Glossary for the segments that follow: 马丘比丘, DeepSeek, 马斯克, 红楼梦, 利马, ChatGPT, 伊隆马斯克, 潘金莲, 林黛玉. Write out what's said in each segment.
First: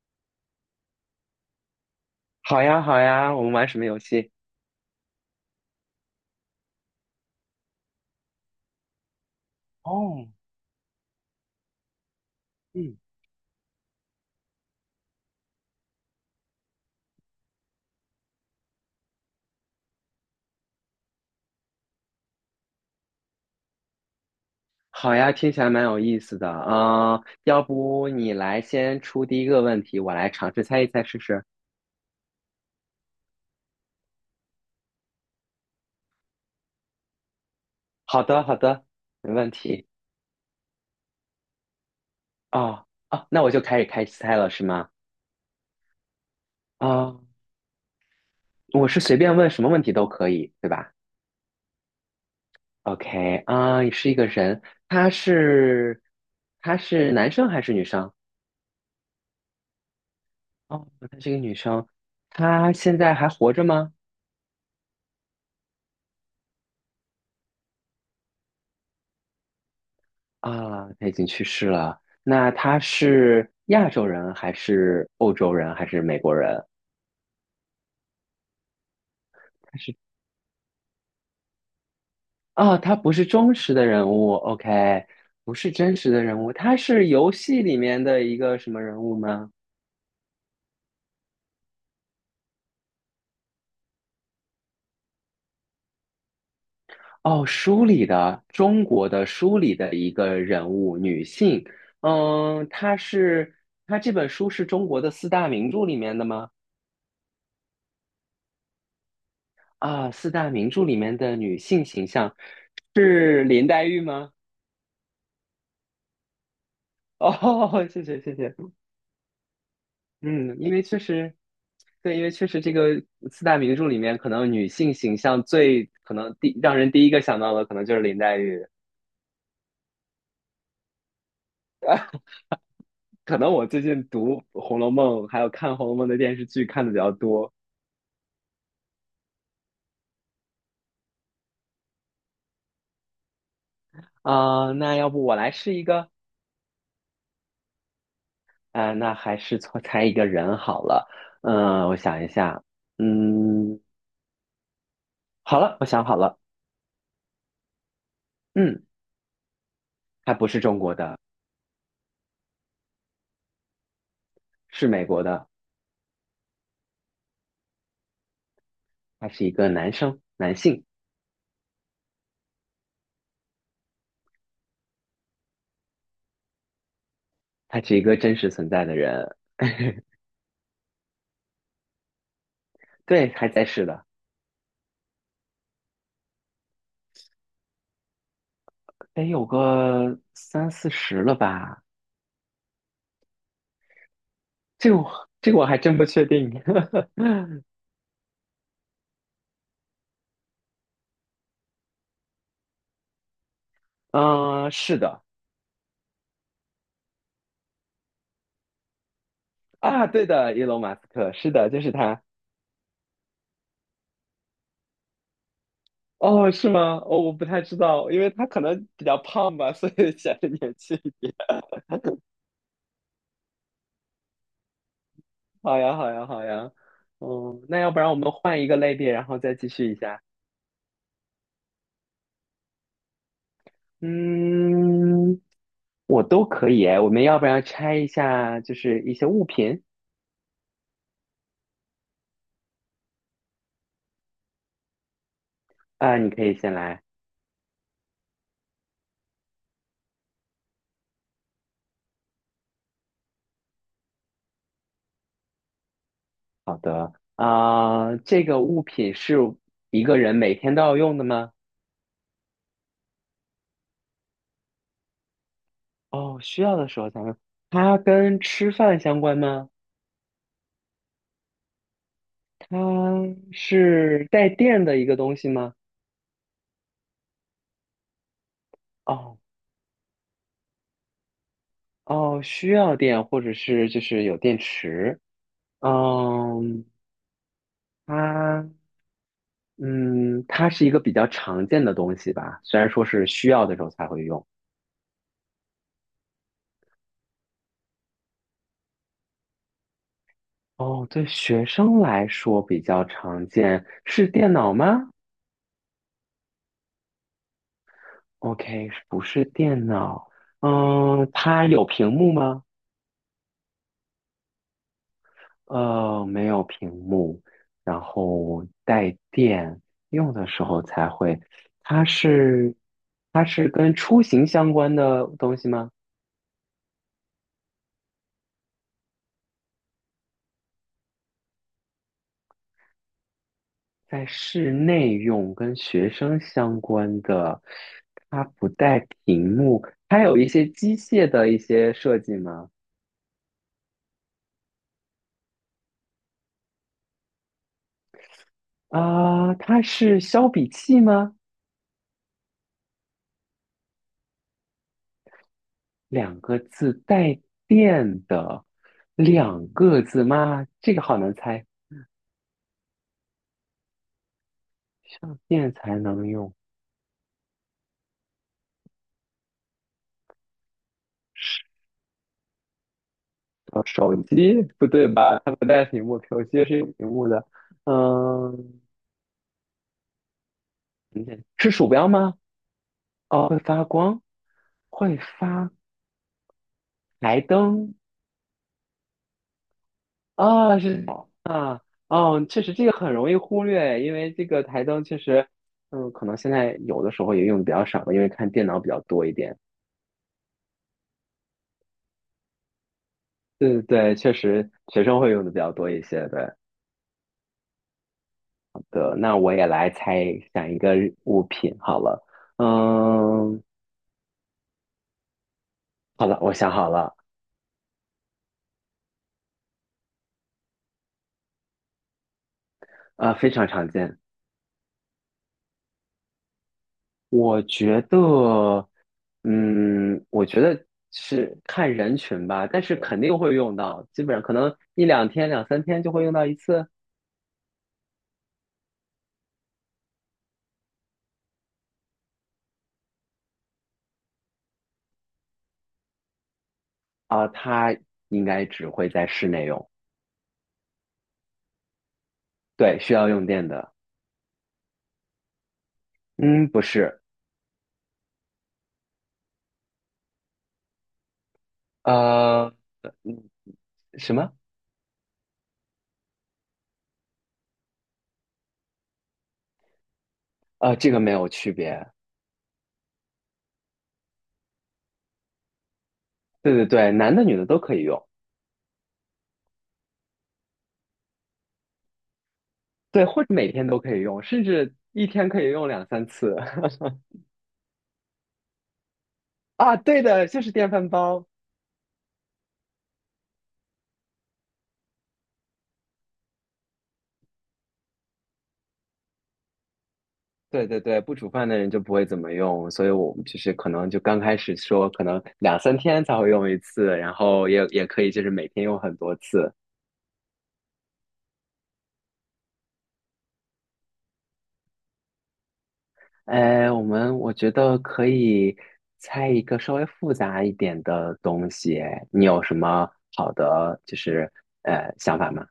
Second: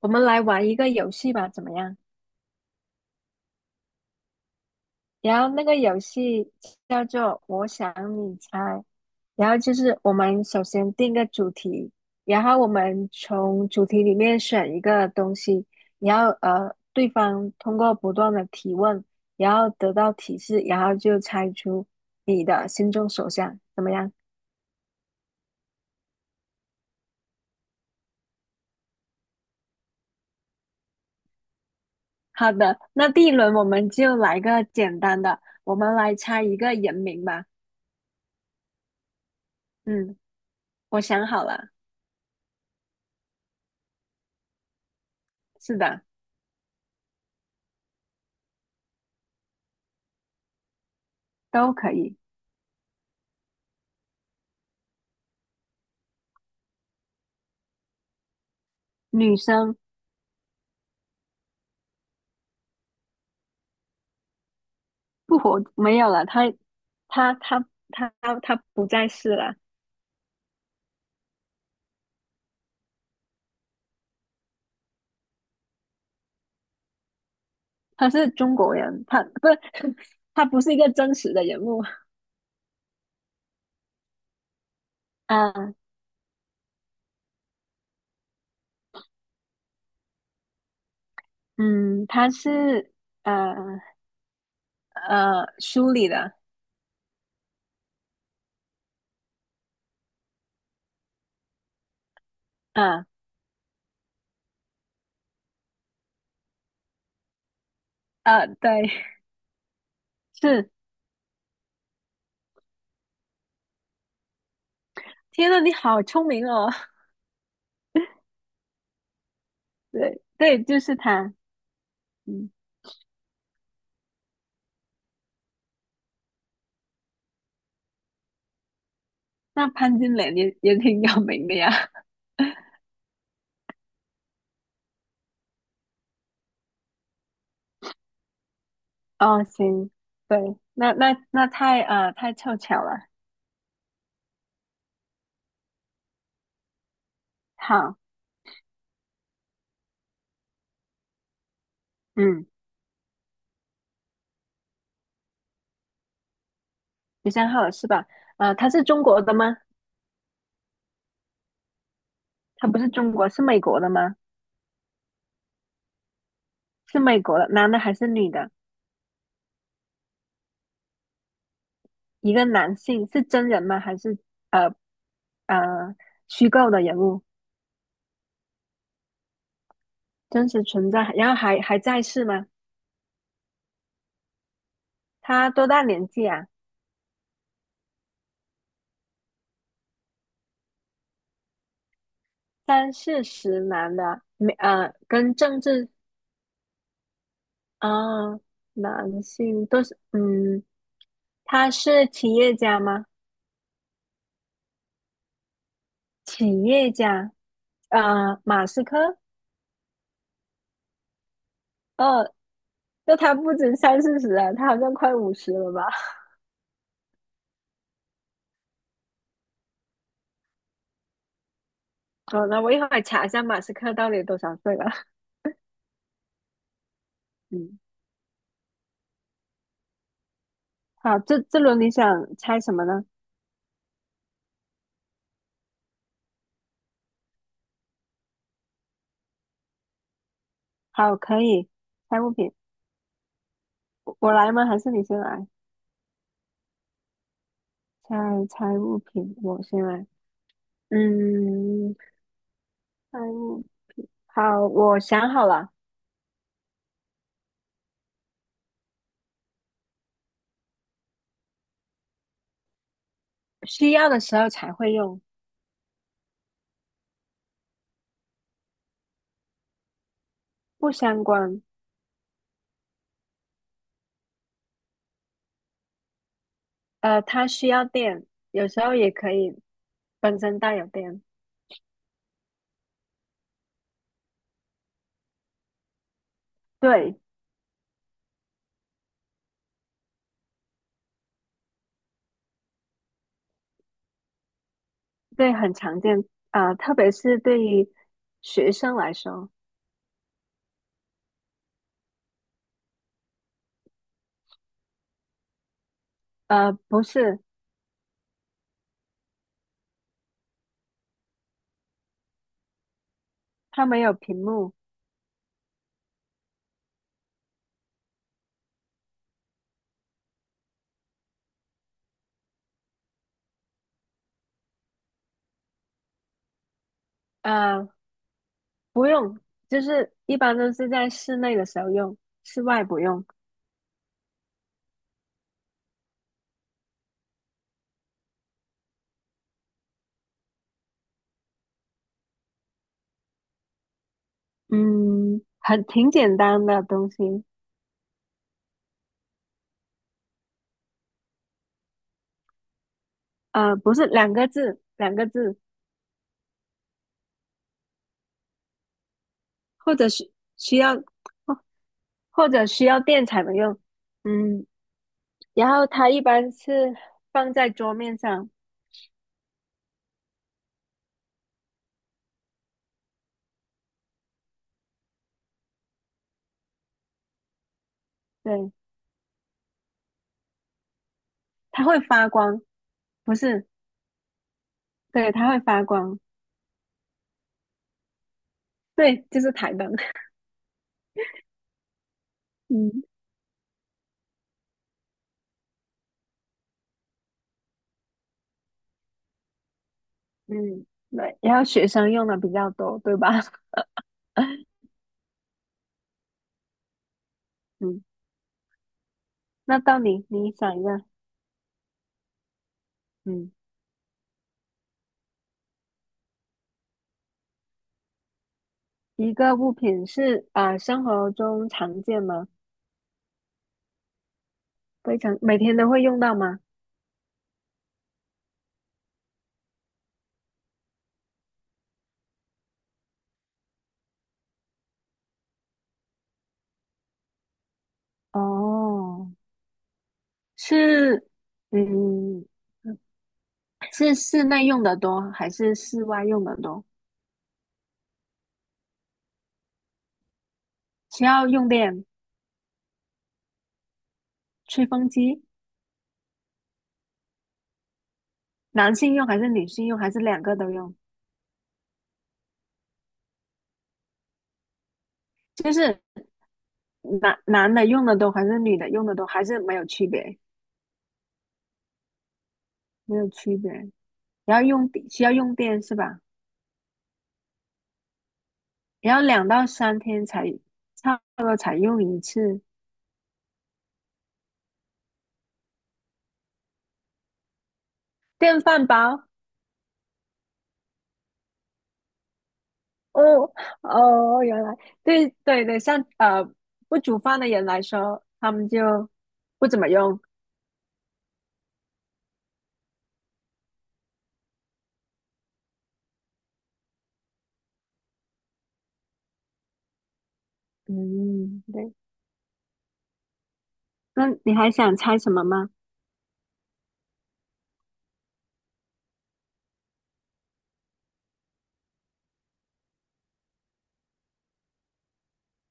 我们来玩一个游戏吧，怎么样？好呀，好呀，我们玩什么游戏？然后那个游戏叫做"我想你猜"，然后就是我哦，们首先定个主题，然后我嗯，们从主题里面选一个东西，然后对方通过不断的提问，然后得到提示，然后就猜出你的心中所想，怎么样？好呀，听起来蛮有意思的啊，要不你来先出第一个问题，我来尝试猜一猜试试。好的，那第一轮我们就来个简单的，我们来猜一个人名吧。好的，好的，没问题。嗯，我想好了，哦，哦，那我就开始猜了，是吗？是的，啊，我是随便问什么问题都可以，对吧都可以。？OK，啊，你是一个人，他是他是男生还是女生？女生哦，他是一个女生，她现在还活着吗？不活没有了，她她她她不再是了，啊，他已经去世了。那他是亚洲人还是欧洲人还是美国人？她是中国人，她不是 他是 她不是一个真实的人物。啊，他不是忠实的人物，OK，啊，不是真实的人物，他是游戏里面的一个什么人物吗？她是呃书里的。哦，书里的中国的书里的一个人物，女性。嗯，她啊是她这本书是中国的四大名著里面的吗？啊，对，啊，四大名是，著里面的女性形象是林黛玉吗？天呐，你好聪明哦。哦，谢谢谢谢。对嗯，对，因就为是确她。实，对，因为确嗯，实这个四大名著里面，可能女性形象最可能让人第一个想到的，可能就是林黛玉。那潘金莲也挺有名的呀。可能我最近读《红楼梦》，还有看《红楼梦》的电视剧看的比较多。 哦行，对，那太太凑巧了。啊、那要不我来试一个。好。啊、那还是错猜一个人好了。嗯、我想一嗯。下，嗯，好了，我想好了。13号是吧？他嗯，是中国的吗？他不是中国的，他不是中国，是美国的吗？是美国的，是美国的，男的还是女的？他是一个男生，男性，一个男性是真人吗？还是呃呃虚构的人物？他是一个真实存在的人。真实存在，然后还在世吗？对，还在世的，他多大年纪啊？得有个三四十了吧？三四十男的，没这呃，个我跟这个政我还治真不确定。啊、男性都是，嗯，他是企业家吗？嗯是的。企业家，啊，马斯克。啊，对的，伊隆马斯克，是的，就是他。二那他不止三四十啊，他好像快50了吧？哦，是吗？哦，我不太知道，因为他可能比较胖吧，所以显得年轻一点。好，那我一会儿查一下马斯克到底多少岁了。好呀，好呀，好呀。嗯，那嗯，要不然我们换一个类别，然后再继续一下。好，这轮你想猜什么呢？嗯，我都可以诶。我们要不然拆一下，就是一些物品。好，可以猜物品，我来吗？还是你先来？啊，你可以先来。猜猜物品，我先来。嗯，猜物，好，我想好了，好的，啊、这个物品是一个人每天都要用的吗？需要的时候才会用，哦，需要的时候才用。它跟吃饭相关吗？不相关。它是带电的一个东西吗？它需要电，有时候也可哦，以本身带有电。哦，需要电，或者是就是有电池。嗯，对，它嗯，它是一个比较常见的东西吧，虽然说是需要的时候才会用。对，很常见啊，特别是对于学生来说，哦，对学生来说比较常见，是电脑吗？不是，OK，不是电脑。嗯，它有屏幕吗？它没有屏幕，呃，没有屏幕，然后带电，用的时候才会。它是，它是跟出行相关的东西吗？呃，不用，就是一般都是在室内的时候用，室外不用。在室内用，跟学生相关的，它不带屏幕，它有一些机械的一些设计吗？嗯，很挺简单的东西，啊、它是削笔器吗？不是两个字，两个字，两个字带电的，两或个者字是吗？需这要，个好难或猜，或者需要电才能用。嗯，上然电后才它一能般用。是放在桌面上，呃，手机不对吧？它不带屏幕，手机是有屏幕的。对，嗯，等等是它鼠会标发吗？光，不哦，会是，发光，会对，它会发发光，台灯。对，就是台灯。啊，是。啊，哦，确实这嗯个很容易忽略，因为这个台灯确实，嗯，可能现在有的时候也用的比较少吧，因为看电脑比较多一点。嗯，对，然后学生用的比较多，对吧？对对对，确实 学生会用的比较多一些。对。嗯，对，那我也那来到猜你，你想一想一个个。日物品好了。嗯，嗯，好了，我想好了。一个物品是啊，生活中常见吗？呃，非常常见。非常，每天都会用到吗？我觉得，嗯，我觉得是看人群吧，但是肯定会用到，基本上可能一两天、两三天就会用到一次。哦，是，嗯，是室内用的多还是室外用的多？啊。应该只会在室内用。需要用电，对，需要用电的。吹风机，嗯，不是。男性用还是女性用，还是两个都用？呃，嗯什么？就是男的用的多还是女的用的多，还是没有区别？呃，这个没有区别。没有区别。要用电需要用电是吧？对对对，男的女的都可以用。然后2到3天才差不多才用一次对，或者每天都可以用，甚至一天可以用两三次。电饭煲。啊，对的，就是电饭煲。哦哦，原来对对对，像不煮饭的人来说，他们就不怎么用。对对对，不煮饭的人就不会怎么用，所以我们就是可能就刚开始说，可能两三天才会用一次，然后也也可以就是每天用很多次。嗯，对。那你还想猜什么吗？哎，我觉得可以猜一个稍微复杂一点的东西，你有什么好的就是想法吗？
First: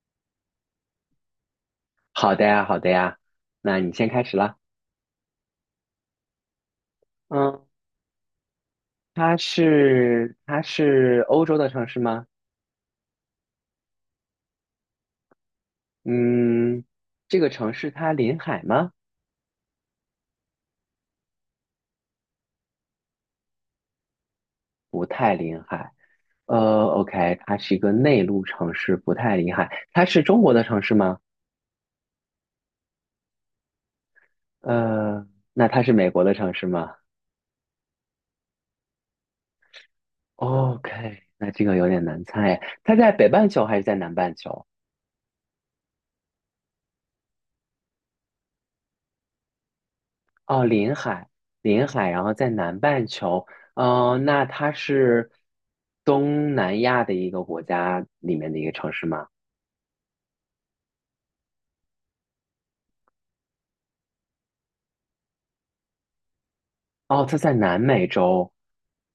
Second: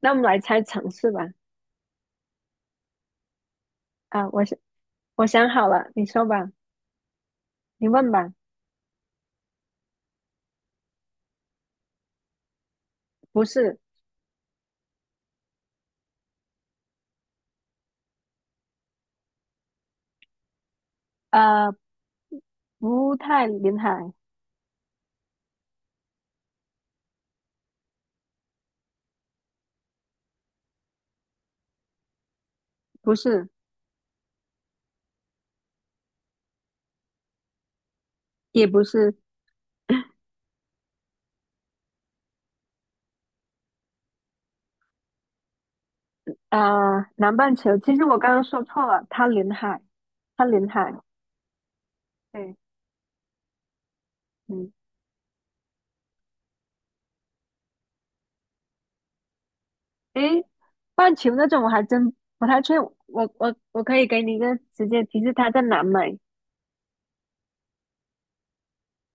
那我们来猜城市吧。好的呀，好的呀，那你先开啊，始我啦。想我想好了，你说吧，嗯，你问吧。它是欧洲的城市吗？不是，嗯，这个城市它临海吗？呃，不太临海，不太临海。呃，OK，它是一个内陆城市，不太临海。它是中国的城市吗？不是，呃，那它是美国的城市吗也不是。？OK，那这个有点难猜。它在北半球还是在南半球？啊，南半球，其实我刚刚说错了，它临海，它哦，临海。临海，临海，然后在对，南半球。哦，那它嗯，是东南亚的一个国家里面的一个城市吗？诶，半球那种我还真不太确，我可以给你一个直接提示，它在南美。哦，它在南美洲。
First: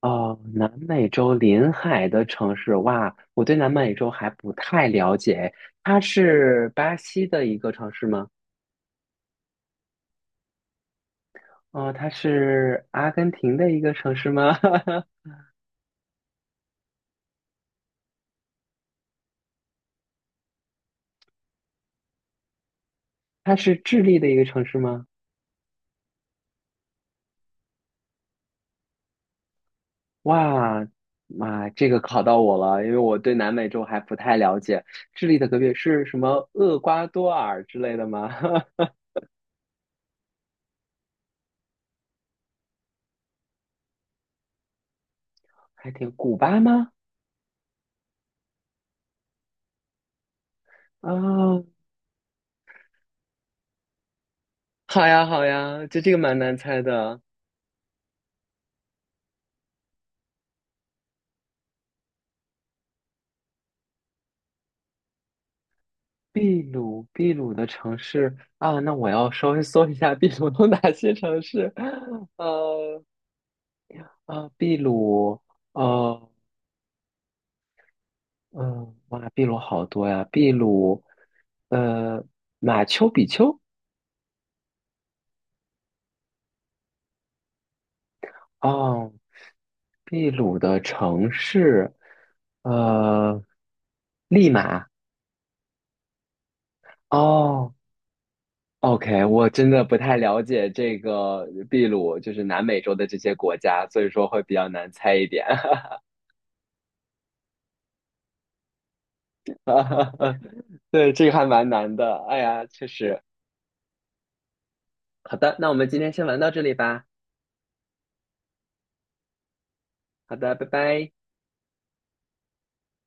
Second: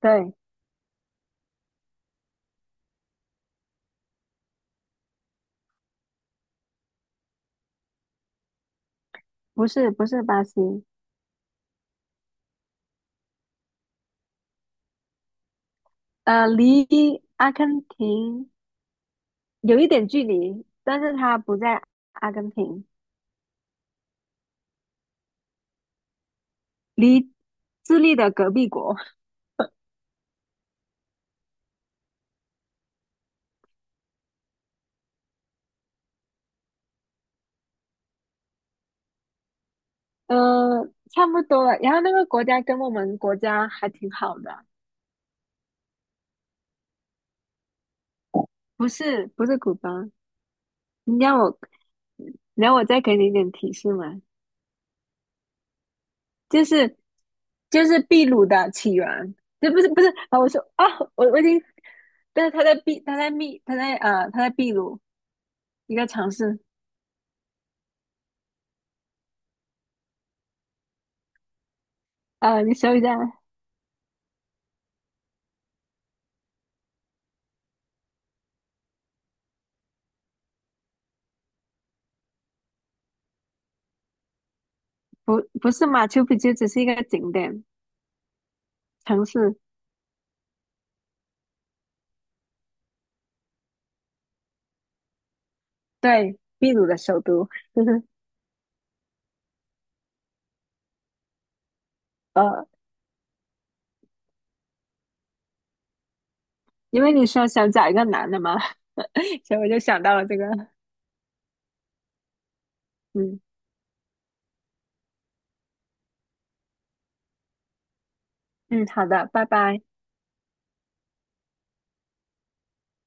对，哦，南美洲临海的城市，哇，我对南美洲还不太了解。它是巴西的一个城市吗？不是不是巴西，哦，它是阿根廷的一个城市吗？离阿根廷有一点距离，但是它不在阿根廷，它是智利的一个城市吗？离智利的隔壁国，哇，妈，这个考到我了，因为我对南美洲还不太了解。智利的隔壁是什么？厄瓜多尔之类的吗？呃，差不多了。然后那个国家跟我们国家还挺好的，还挺，古巴吗？不是不是古巴，啊，你让我。然后我再给你一点提示嘛，好呀，好呀，就这个蛮难就猜是的。就是秘鲁的起源，这不是不是啊？我说啊，我已经，但是他在秘鲁一个城市秘鲁，秘鲁的城市啊，那我要稍微搜一下秘鲁有哪些城市。啊、你搜一呃下，啊，秘鲁，呃嗯，哇，秘鲁好多呀，秘鲁，呃，马丘比丘，不是马丘比丘，只是一个景点哦，城市，秘鲁的城市，呃，利马，对，秘鲁的首都，哦 就是，OK，我真的不太了解这个秘鲁，就是南呃，美洲的这些国家，所以说会比较难猜一点。因为你说想找一个男的嘛，所以我就想到了这个，对，这个还蛮难的。哎呀，确实。嗯好的，那我们今天先玩到这里吧。嗯，好的，拜拜。好的，拜拜。